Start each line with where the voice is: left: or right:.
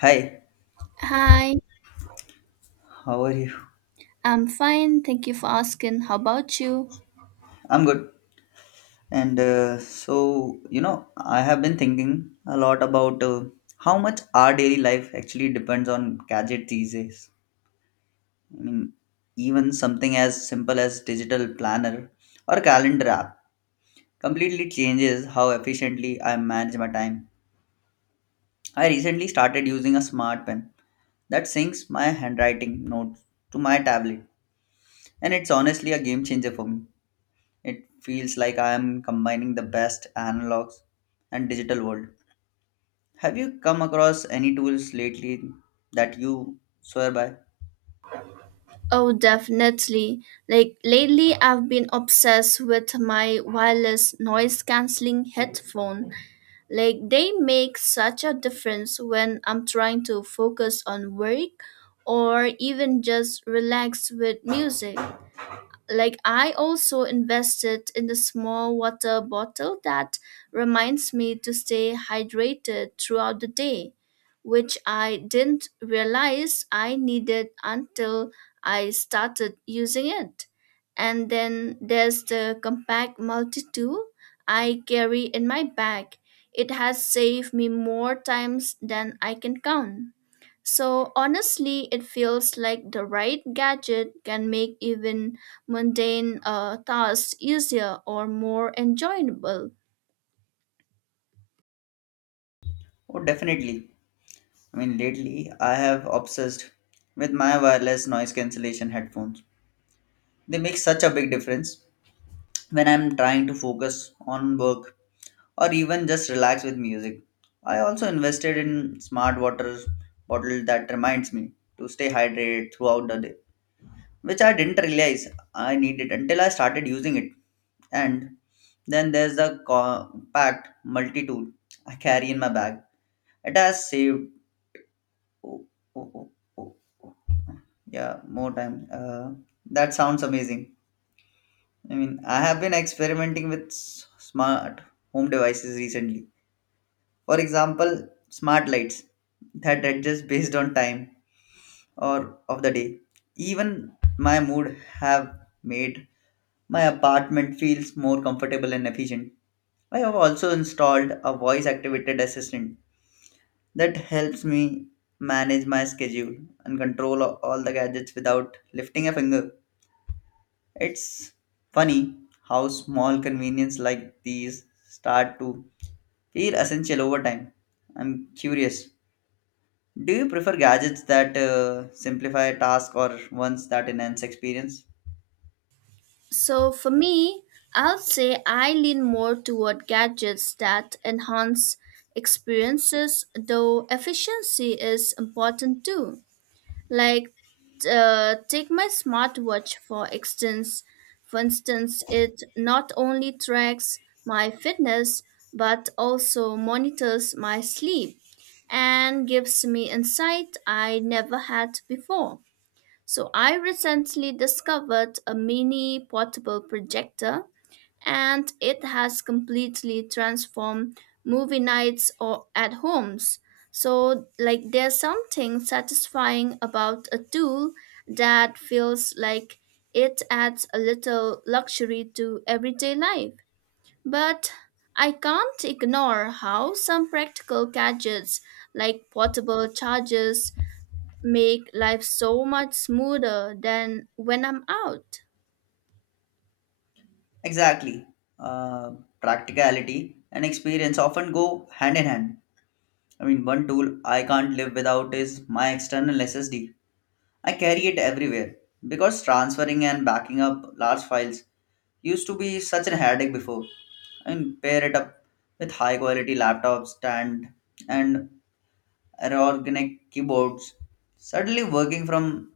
left: Hi,
right: Hi,
left: how are you?
right: I'm fine. Thank you for asking. How about you?
left: I'm good. And so, I have been thinking a lot about how much our daily life actually depends on gadget these days. I mean, even something as simple as digital planner or calendar app completely changes how efficiently I manage my time. I recently started using a smart pen that syncs my handwriting notes to my tablet, and it's honestly a game changer for me. It feels like I am combining the best analogs and digital world. Have you come across any tools lately that you swear by?
right: Oh, definitely. Like lately, I've been obsessed with my wireless noise canceling headphone. Like they make such a difference when I'm trying to focus on work or even just relax with music. Like I also invested in the small water bottle that reminds me to stay hydrated throughout the day, which I didn't realize I needed until I started using it. And then there's the compact multi-tool I carry in my bag. It has saved me more times than I can count. So honestly, it feels like the right gadget can make even mundane tasks easier or more enjoyable.
left: Oh, definitely. I mean, lately I have obsessed with my wireless noise cancellation headphones. They make such a big difference when I'm trying to focus on work or even just relax with music. I also invested in smart water bottle that reminds me to stay hydrated throughout the day, which I didn't realize I needed until I started using it. And then there's the compact multi tool I carry in my bag. It has saved. Oh, oh, oh, oh, oh. Yeah, more time. That sounds amazing. I mean, I have been experimenting with smart home devices recently. For example, smart lights that adjust based on time or of the day. Even my mood have made my apartment feels more comfortable and efficient. I have also installed a voice activated assistant that helps me manage my schedule and control all the gadgets without lifting a finger. It's funny how small convenience like these start to feel essential over time. I'm curious. Do you prefer gadgets that simplify tasks or ones that enhance experience?
right: So for me, I'll say I lean more toward gadgets that enhance experiences, though efficiency is important too. Like, Take my smartwatch for instance. For instance, it not only tracks my fitness but also monitors my sleep and gives me insight I never had before. So I recently discovered a mini portable projector and it has completely transformed movie nights or at homes. So like there's something satisfying about a tool that feels like it adds a little luxury to everyday life. But I can't ignore how some practical gadgets like portable chargers make life so much smoother than when I'm out.
left: Exactly. Uh, practicality and experience often go hand in hand. I mean, one tool I can't live without is my external SSD. I carry it everywhere because transferring and backing up large files used to be such a headache before. And pair it up with high quality laptop stand and ergonomic keyboards. Suddenly, working from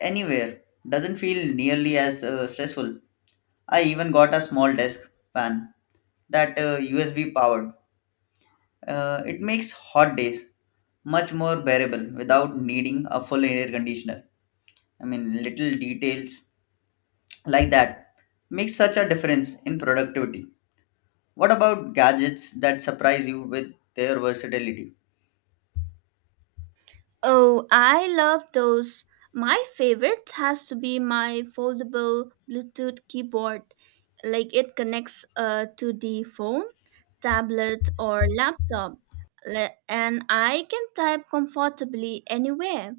left: anywhere doesn't feel nearly as stressful. I even got a small desk fan that USB powered. It makes hot days much more bearable without needing a full air conditioner. I mean, little details like that make such a difference in productivity. What about gadgets that surprise you with their versatility?
right: Oh, I love those. My favorite has to be my foldable Bluetooth keyboard. Like it connects to the phone, tablet, or laptop, and I can type comfortably anywhere.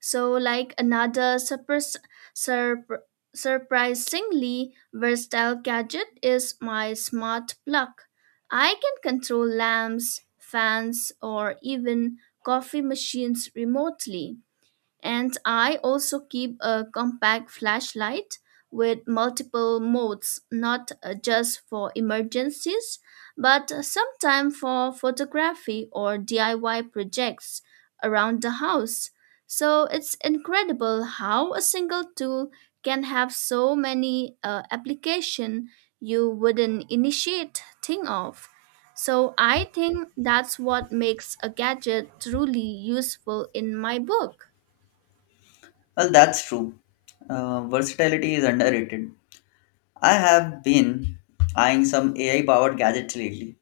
right: So, like another surp- surprisingly versatile gadget is my smart plug. I can control lamps, fans, or even coffee machines remotely, and I also keep a compact flashlight with multiple modes, not just for emergencies, but sometimes for photography or DIY projects around the house. So it's incredible how a single tool can have so many application you wouldn't initiate think of. So I think that's what makes a gadget truly useful in my book.
left: Well, that's true. Versatility is underrated. I have been eyeing some AI powered gadgets lately,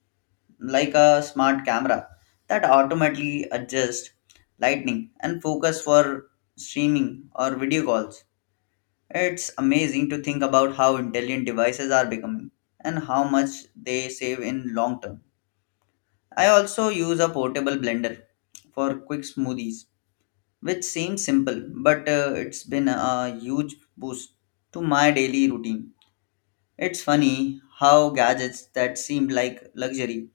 left: like a smart camera that automatically adjusts lighting and focus for streaming or video calls. It's amazing to think about how intelligent devices are becoming and how much they save in long term. I also use a portable blender for quick smoothies, which seems simple, but it's been a huge boost to my daily routine. It's funny how gadgets that seemed like luxury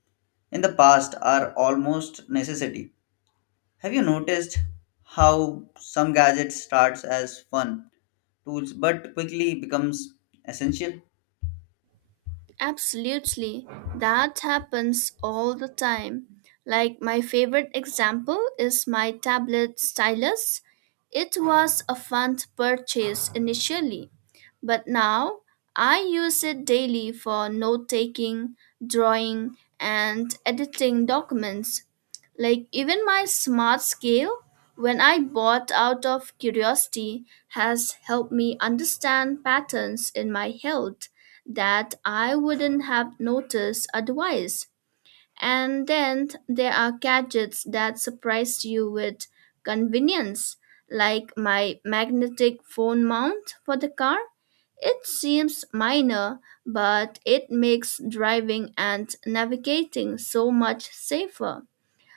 left: in the past are almost necessity. Have you noticed how some gadgets starts as fun tools but quickly becomes essential?
right: Absolutely. That happens all the time. Like my favorite example is my tablet stylus. It was a fun purchase initially, but now I use it daily for note taking, drawing, and editing documents. Like even my smart scale, when I bought out of curiosity, has helped me understand patterns in my health that I wouldn't have noticed otherwise. And then there are gadgets that surprise you with convenience, like my magnetic phone mount for the car. It seems minor, but it makes driving and navigating so much safer.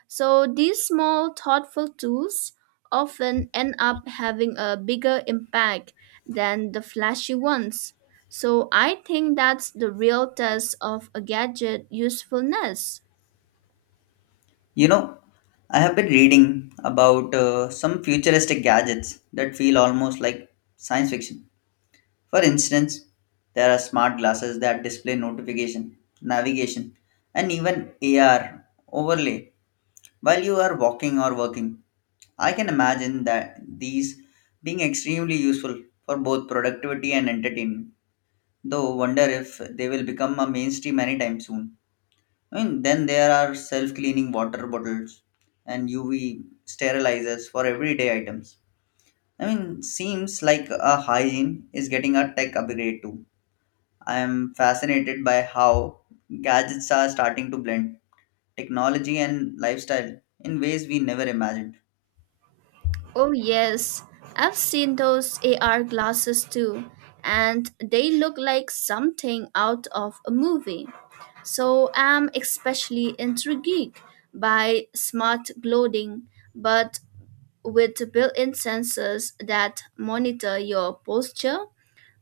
right: So these small, thoughtful tools often end up having a bigger impact than the flashy ones. So I think that's the real test of a gadget usefulness.
left: You know, I have been reading about some futuristic gadgets that feel almost like science fiction. For instance, there are smart glasses that display notification, navigation, and even AR overlay while you are walking or working. I can imagine that these being extremely useful for both productivity and entertainment. Though wonder if they will become a mainstream anytime soon. I mean, then there are self-cleaning water bottles and UV sterilizers for everyday items. I mean, seems like a hygiene is getting a tech upgrade too. I am fascinated by how gadgets are starting to blend technology and lifestyle in ways we never imagined.
right: Oh, yes, I've seen those AR glasses too, and they look like something out of a movie. So I'm especially intrigued by smart clothing, but with built-in sensors that monitor your posture,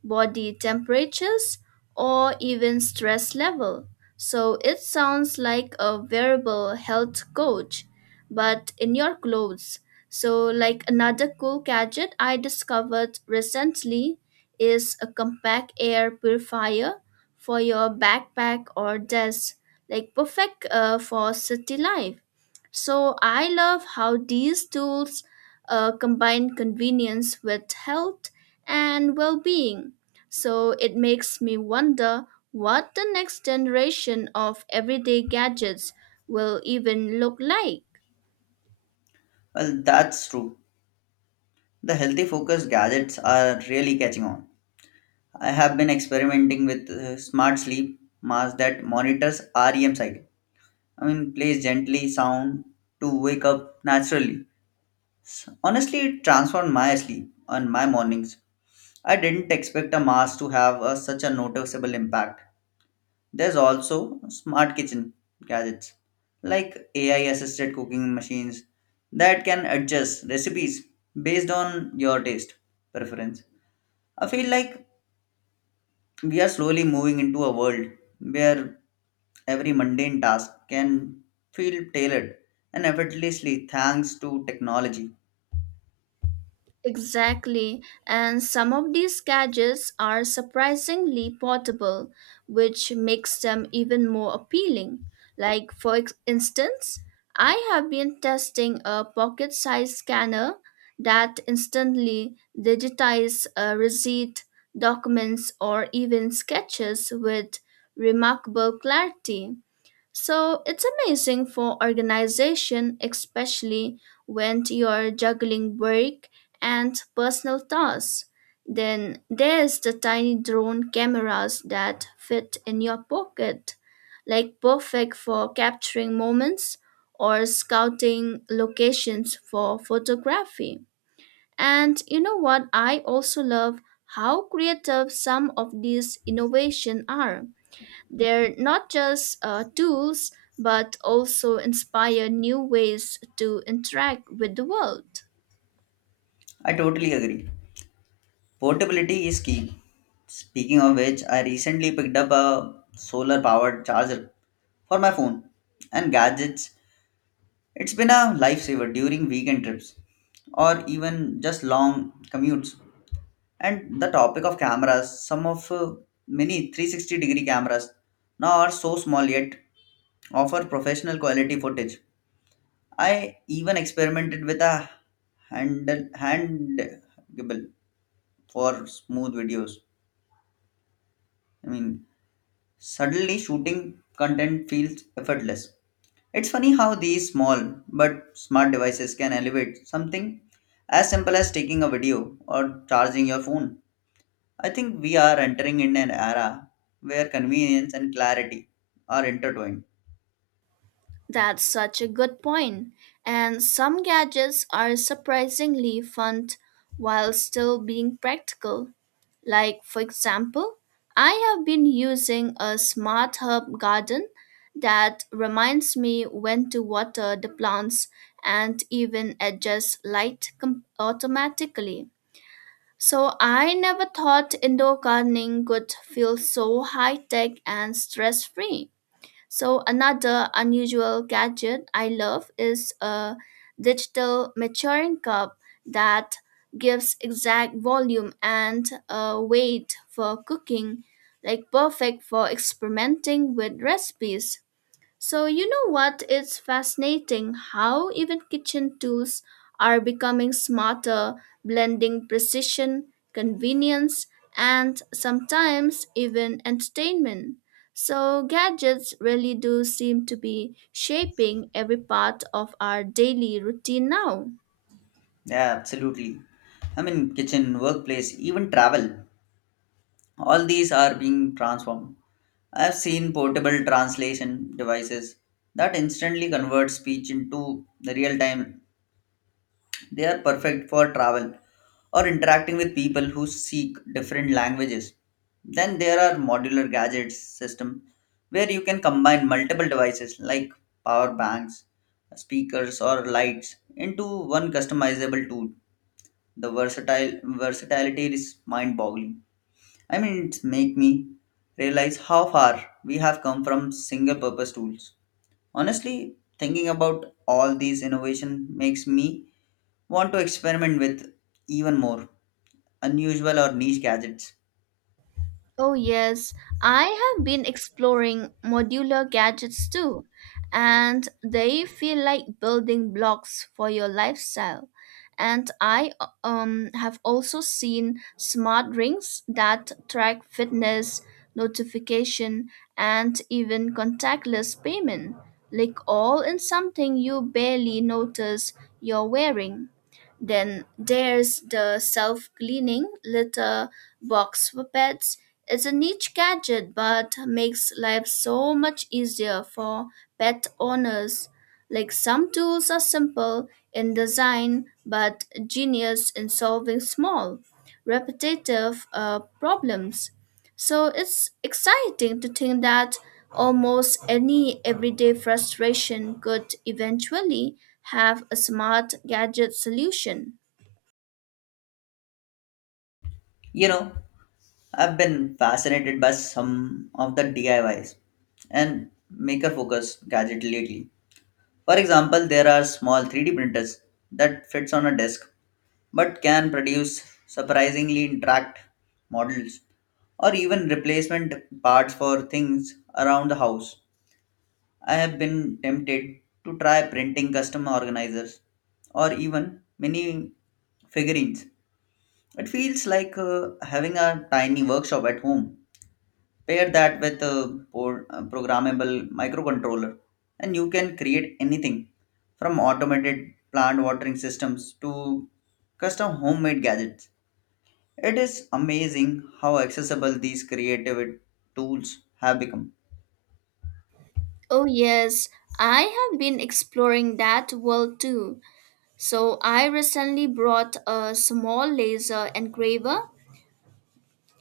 right: body temperatures, or even stress level. So it sounds like a wearable health coach, but in your clothes. So, like another cool gadget I discovered recently is a compact air purifier for your backpack or desk, like perfect for city life. So I love how these tools combine convenience with health and well being. So it makes me wonder what the next generation of everyday gadgets will even look like.
left: Well, that's true. The healthy focus gadgets are really catching on. I have been experimenting with smart sleep mask that monitors REM cycle. I mean, plays gently sound to wake up naturally. Honestly, it transformed my sleep and my mornings. I didn't expect a mask to have such a noticeable impact. There's also smart kitchen gadgets like AI assisted cooking machines that can adjust recipes based on your taste preference. I feel like we are slowly moving into a world where every mundane task can feel tailored and effortlessly thanks to technology.
right: Exactly, and some of these gadgets are surprisingly portable, which makes them even more appealing. Like, for instance, I have been testing a pocket sized scanner that instantly digitizes a receipt, documents, or even sketches with remarkable clarity. So it's amazing for organization, especially when you're juggling work and personal tasks. Then there's the tiny drone cameras that fit in your pocket, like perfect for capturing moments or scouting locations for photography. And you know what? I also love how creative some of these innovations are. They're not just tools, but also inspire new ways to interact with the world.
left: I totally agree. Portability is key. Speaking of which, I recently picked up a solar powered charger for my phone and gadgets. It's been a lifesaver during weekend trips or even just long commutes. And the topic of cameras, some of many 360-degree cameras now are so small yet offer professional quality footage. I even experimented with a handle handable for smooth videos. I mean, suddenly shooting content feels effortless. It's funny how these small but smart devices can elevate something as simple as taking a video or charging your phone. I think we are entering in an era where convenience and clarity are intertwined.
right: That's such a good point. And some gadgets are surprisingly fun while still being practical. Like, for example, I have been using a smart herb garden that reminds me when to water the plants and even adjusts light automatically. So I never thought indoor gardening could feel so high tech and stress free. So another unusual gadget I love is a digital maturing cup that gives exact volume and weight for cooking, like perfect for experimenting with recipes. So, you know what? It's fascinating how even kitchen tools are becoming smarter, blending precision, convenience, and sometimes even entertainment. So, gadgets really do seem to be shaping every part of our daily routine now.
left: Yeah, absolutely. I mean, kitchen, workplace, even travel, all these are being transformed. I've seen portable translation devices that instantly convert speech into the real-time. They are perfect for travel or interacting with people who speak different languages. Then there are modular gadgets system where you can combine multiple devices like power banks, speakers or lights into one customizable tool. The versatile versatility is mind-boggling. I mean it's make me realize how far we have come from single purpose tools. Honestly, thinking about all these innovation makes me want to experiment with even more unusual or niche gadgets.
right: Oh, yes, I have been exploring modular gadgets too, and they feel like building blocks for your lifestyle. And I have also seen smart rings that track fitness, notification, and even contactless payment, like all in something you barely notice you're wearing. Then there's the self cleaning litter box for pets. It's a niche gadget but makes life so much easier for pet owners. Like some tools are simple in design but genius in solving small, repetitive problems. So it's exciting to think that almost any everyday frustration could eventually have a smart gadget solution.
left: You know, I've been fascinated by some of the DIYs and maker focus gadget lately. For example, there are small 3D printers that fits on a desk but can produce surprisingly intact models or even replacement parts for things around the house. I have been tempted to try printing custom organizers or even mini figurines. It feels like having a tiny workshop at home. Pair that with a programmable microcontroller, and you can create anything from automated plant watering systems to custom homemade gadgets. It is amazing how accessible these creative tools have become.
right: Oh, yes, I have been exploring that world too. So I recently brought a small laser engraver,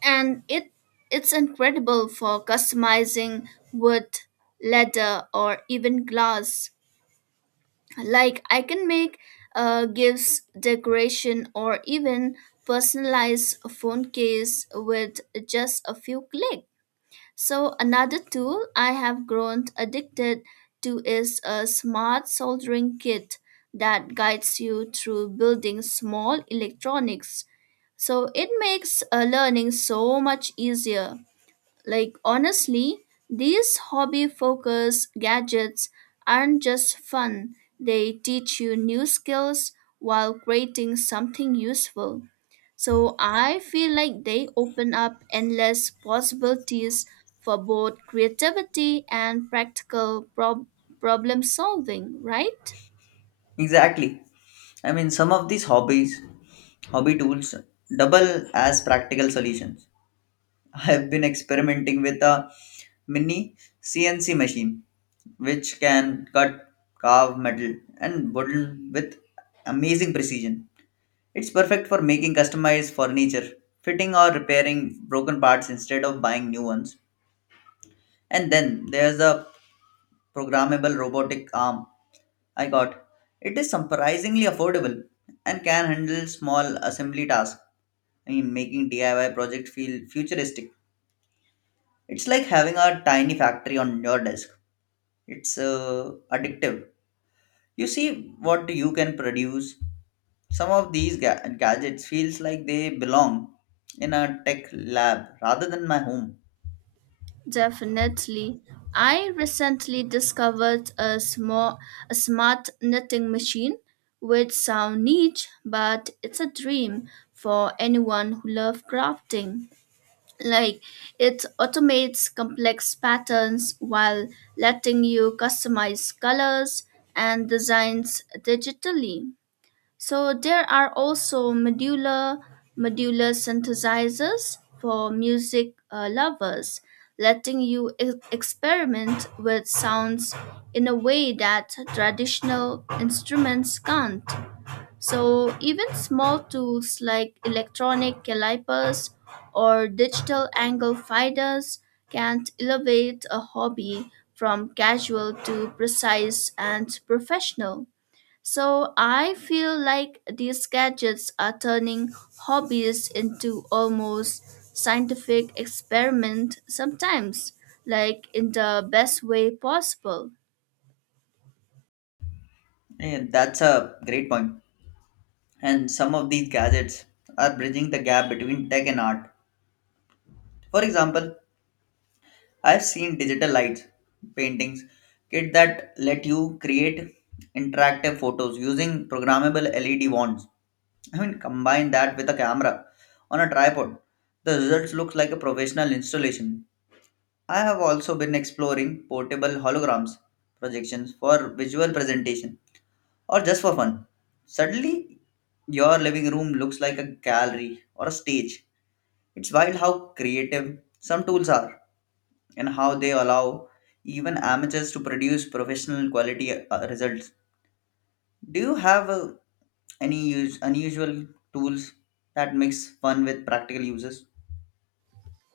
right: and it's incredible for customizing wood, leather or even glass. Like I can make gifts, decoration or even personalized phone case with just a few clicks. So, another tool I have grown addicted to is a smart soldering kit that guides you through building small electronics. So, it makes learning so much easier. Like, honestly, these hobby focused gadgets aren't just fun, they teach you new skills while creating something useful. So, I feel like they open up endless possibilities for both creativity and practical problem solving, right?
left: Exactly. I mean, some of these hobbies hobby tools double as practical solutions. I have been experimenting with a mini CNC machine which can cut, carve metal, and wood with amazing precision. It's perfect for making customized furniture, fitting or repairing broken parts instead of buying new ones. And then there's a programmable robotic arm I got. It is surprisingly affordable and can handle small assembly tasks. I mean, making DIY project feel futuristic. It's like having a tiny factory on your desk. It's addictive. You see what you can produce. Some of these gadgets feels like they belong in a tech lab rather than my home.
right: Definitely. I recently discovered a smart knitting machine which sound niche, but it's a dream for anyone who loves crafting. Like it automates complex patterns while letting you customize colors and designs digitally. So there are also modular synthesizers for music lovers, letting you experiment with sounds in a way that traditional instruments can't. So even small tools like electronic calipers or digital angle finders can elevate a hobby from casual to precise and professional. So I feel like these gadgets are turning hobbies into almost scientific experiment sometimes, like in the best way possible.
left: Yeah, that's a great point. And some of these gadgets are bridging the gap between tech and art. For example, I've seen digital lights paintings kit that let you create interactive photos using programmable LED wands. I mean, combine that with a camera on a tripod. The results looks like a professional installation. I have also been exploring portable holograms projections for visual presentation or just for fun. Suddenly, your living room looks like a gallery or a stage. It's wild how creative some tools are and how they allow even amateurs to produce professional quality results. Do you have any unusual tools that mix fun with practical uses?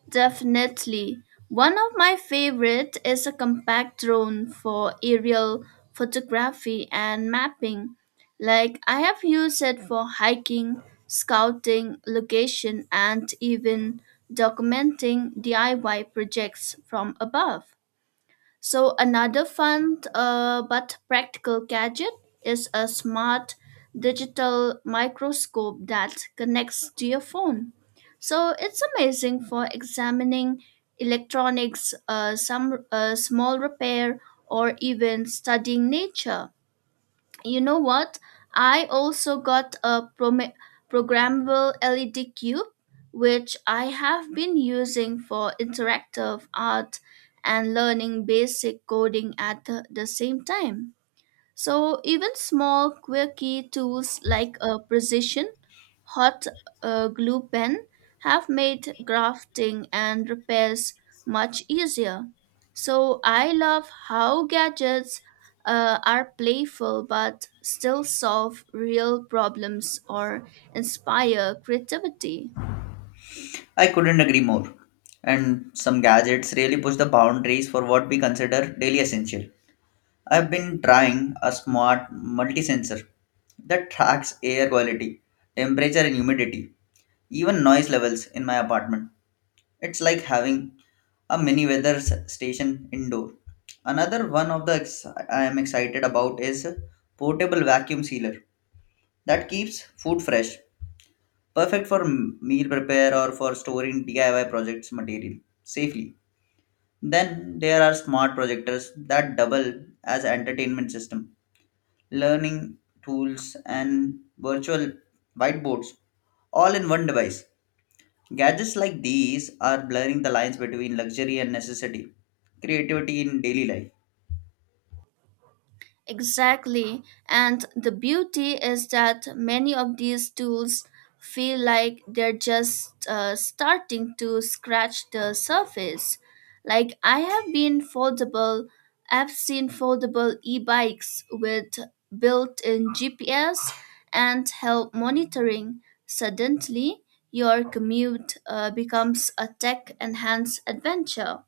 right: Definitely. One of my favorite is a compact drone for aerial photography and mapping. Like I have used it for hiking, scouting, location and even documenting DIY projects from above. So another fun but practical gadget is a smart digital microscope that connects to your phone. So it's amazing for examining electronics, some small repair, or even studying nature. You know what? I also got a programmable LED cube, which I have been using for interactive art and learning basic coding at the same time. So even small quirky tools like a precision hot glue pen have made grafting and repairs much easier. So I love how gadgets are playful but still solve real problems or inspire creativity.
left: I couldn't agree more. And some gadgets really push the boundaries for what we consider daily essential. I've been trying a smart multi-sensor that tracks air quality, temperature and humidity, even noise levels in my apartment. It's like having a mini weather station indoor. Another one of the ex- I am excited about is portable vacuum sealer that keeps food fresh, perfect for meal prepare or for storing DIY projects material safely. Then there are smart projectors that double as entertainment system, learning tools and virtual whiteboards all in one device. Gadgets like these are blurring the lines between luxury and necessity, creativity in daily life.
right: Exactly. And the beauty is that many of these tools feel like they're just starting to scratch the surface. Like I have been foldable, I've seen foldable e-bikes with built-in GPS and help monitoring. Suddenly, your commute becomes a tech-enhanced adventure.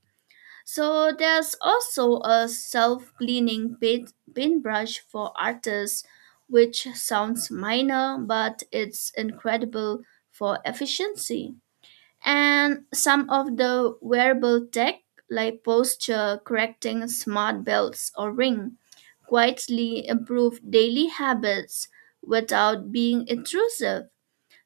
right: So there's also a self-cleaning paintbrush for artists, which sounds minor, but it's incredible for efficiency. And some of the wearable tech, like posture correcting smart belts or ring, quietly improve daily habits without being intrusive.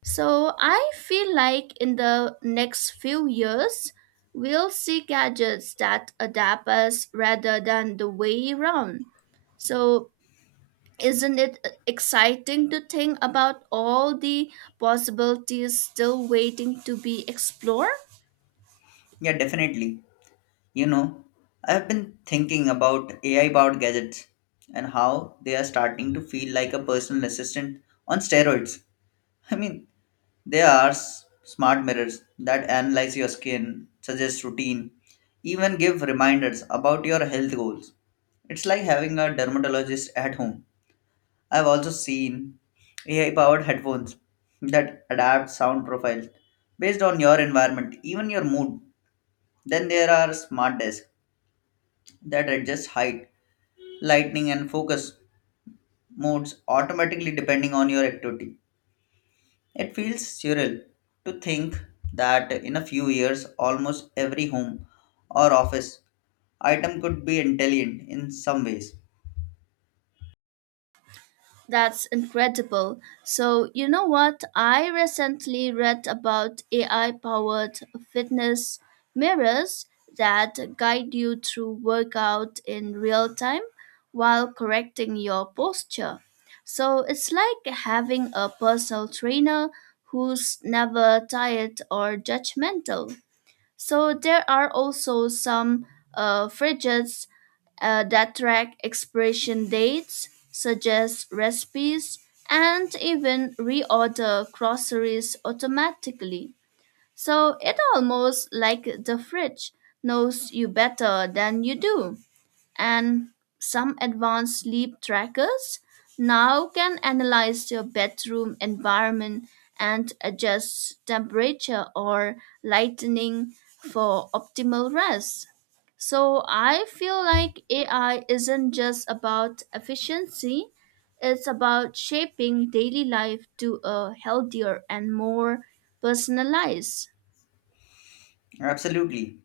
right: So I feel like in the next few years, we'll see gadgets that adapt us rather than the way around. So isn't it exciting to think about all the possibilities still waiting to be explored?
left: Yeah, definitely. You know, I've been thinking about AI powered gadgets and how they are starting to feel like a personal assistant on steroids. I mean, they are smart mirrors that analyze your skin, suggest routine, even give reminders about your health goals. It's like having a dermatologist at home. I've also seen AI powered headphones that adapt sound profiles based on your environment, even your mood. Then there are smart desks that adjust height, lighting, and focus modes automatically depending on your activity. It feels surreal to think that in a few years, almost every home or office item could be intelligent in some ways.
right: That's incredible. So, you know what? I recently read about AI powered fitness mirrors that guide you through workout in real time while correcting your posture. So, it's like having a personal trainer who's never tired or judgmental. So there are also some fridges that track expiration dates, suggest recipes, and even reorder groceries automatically. So it almost like the fridge knows you better than you do, and some advanced sleep trackers now can analyze your bedroom environment and adjust temperature or lighting for optimal rest. So I feel like AI isn't just about efficiency, it's about shaping daily life to a healthier and more personalized.
left: Absolutely.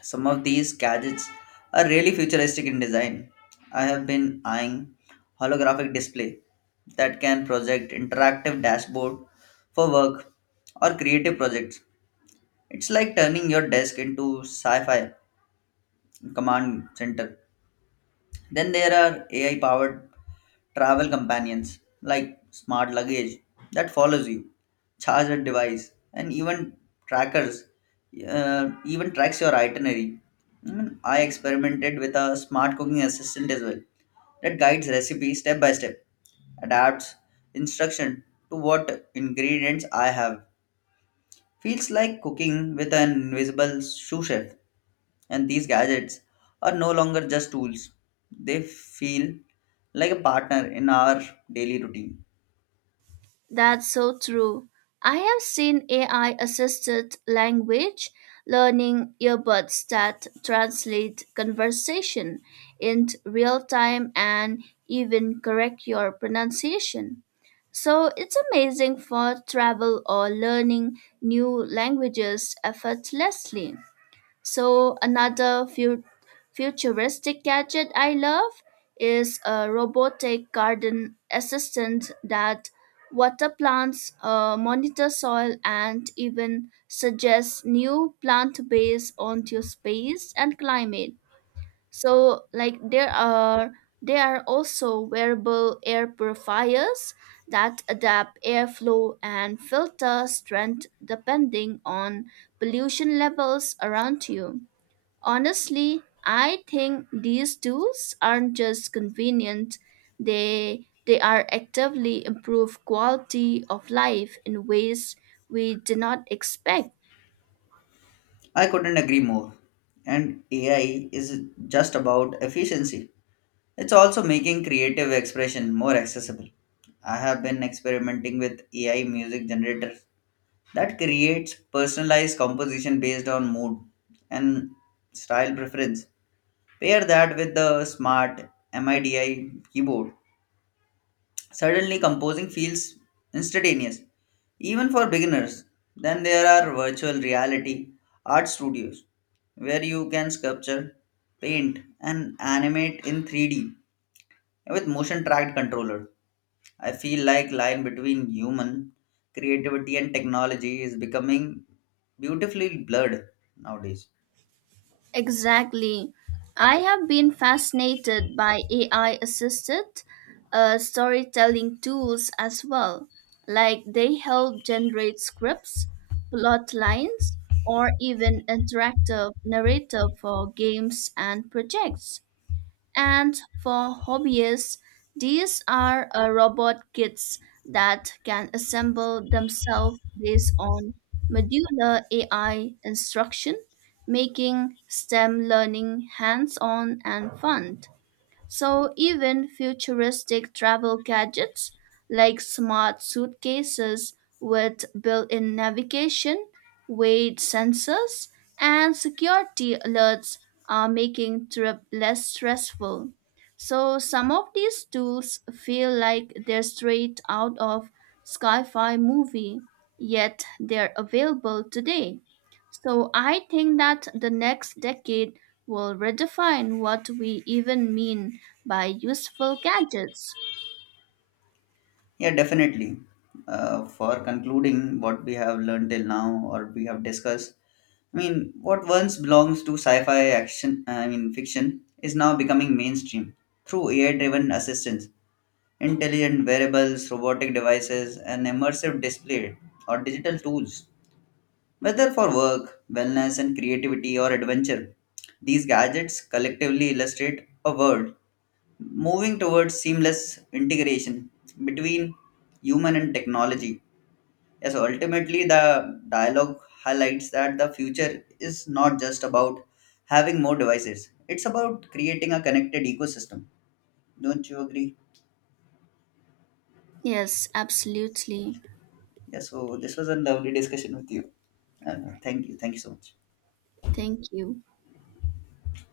left: Some of these gadgets are really futuristic in design. I have been eyeing holographic display that can project interactive dashboard for work or creative projects. It's like turning your desk into sci-fi command center. Then there are AI powered travel companions like smart luggage that follows you, charger device, and even trackers, even tracks your itinerary. I mean, I experimented with a smart cooking assistant as well that guides recipes step by step, adapts instruction to what ingredients I have. Feels like cooking with an invisible sous chef. And these gadgets are no longer just tools, they feel like a partner in our daily routine.
right: That's so true. I have seen AI assisted language learning earbuds that translate conversation in real time and even correct your pronunciation. So it's amazing for travel or learning new languages effortlessly. So another futuristic gadget I love is a robotic garden assistant that water plants, monitor soil, and even suggest new plant based on your space and climate. So like there are also wearable air purifiers that adapt airflow and filter strength depending on pollution levels around you. Honestly, I think these tools aren't just convenient, they are actively improve quality of life in ways we did not expect.
left: I couldn't agree more. And AI is just about efficiency, it's also making creative expression more accessible. I have been experimenting with AI music generators that creates personalized composition based on mood and style preference. Pair that with the smart MIDI keyboard. Suddenly, composing feels instantaneous, even for beginners. Then there are virtual reality art studios where you can sculpture, paint, and animate in 3D with motion tracked controller. I feel like line between human creativity and technology is becoming beautifully blurred nowadays.
right: Exactly. I have been fascinated by AI assisted storytelling tools as well. Like they help generate scripts, plot lines, or even interactive narrative for games and projects. And for hobbyists, these are robot kits that can assemble themselves based on modular AI instruction, making STEM learning hands on and fun. So even futuristic travel gadgets like smart suitcases with built-in navigation, weight sensors, and security alerts are making trip less stressful. So some of these tools feel like they're straight out of sci-fi movie, yet they're available today. So I think that the next decade will redefine what we even mean by useful gadgets.
left: Yeah, definitely. For concluding what we have learned till now or we have discussed, I mean, what once belongs to sci-fi action, I mean fiction, is now becoming mainstream through AI-driven assistants, intelligent wearables, robotic devices, and immersive display or digital tools. Whether for work, wellness, and creativity or adventure, these gadgets collectively illustrate a world moving towards seamless integration between human and technology. Yes, ultimately, the dialogue highlights that the future is not just about having more devices, it's about creating a connected ecosystem. Don't you agree?
right: Yes, absolutely.
left: Yeah, so this was a lovely discussion with you. Thank you. Thank you so much.
right: Thank you.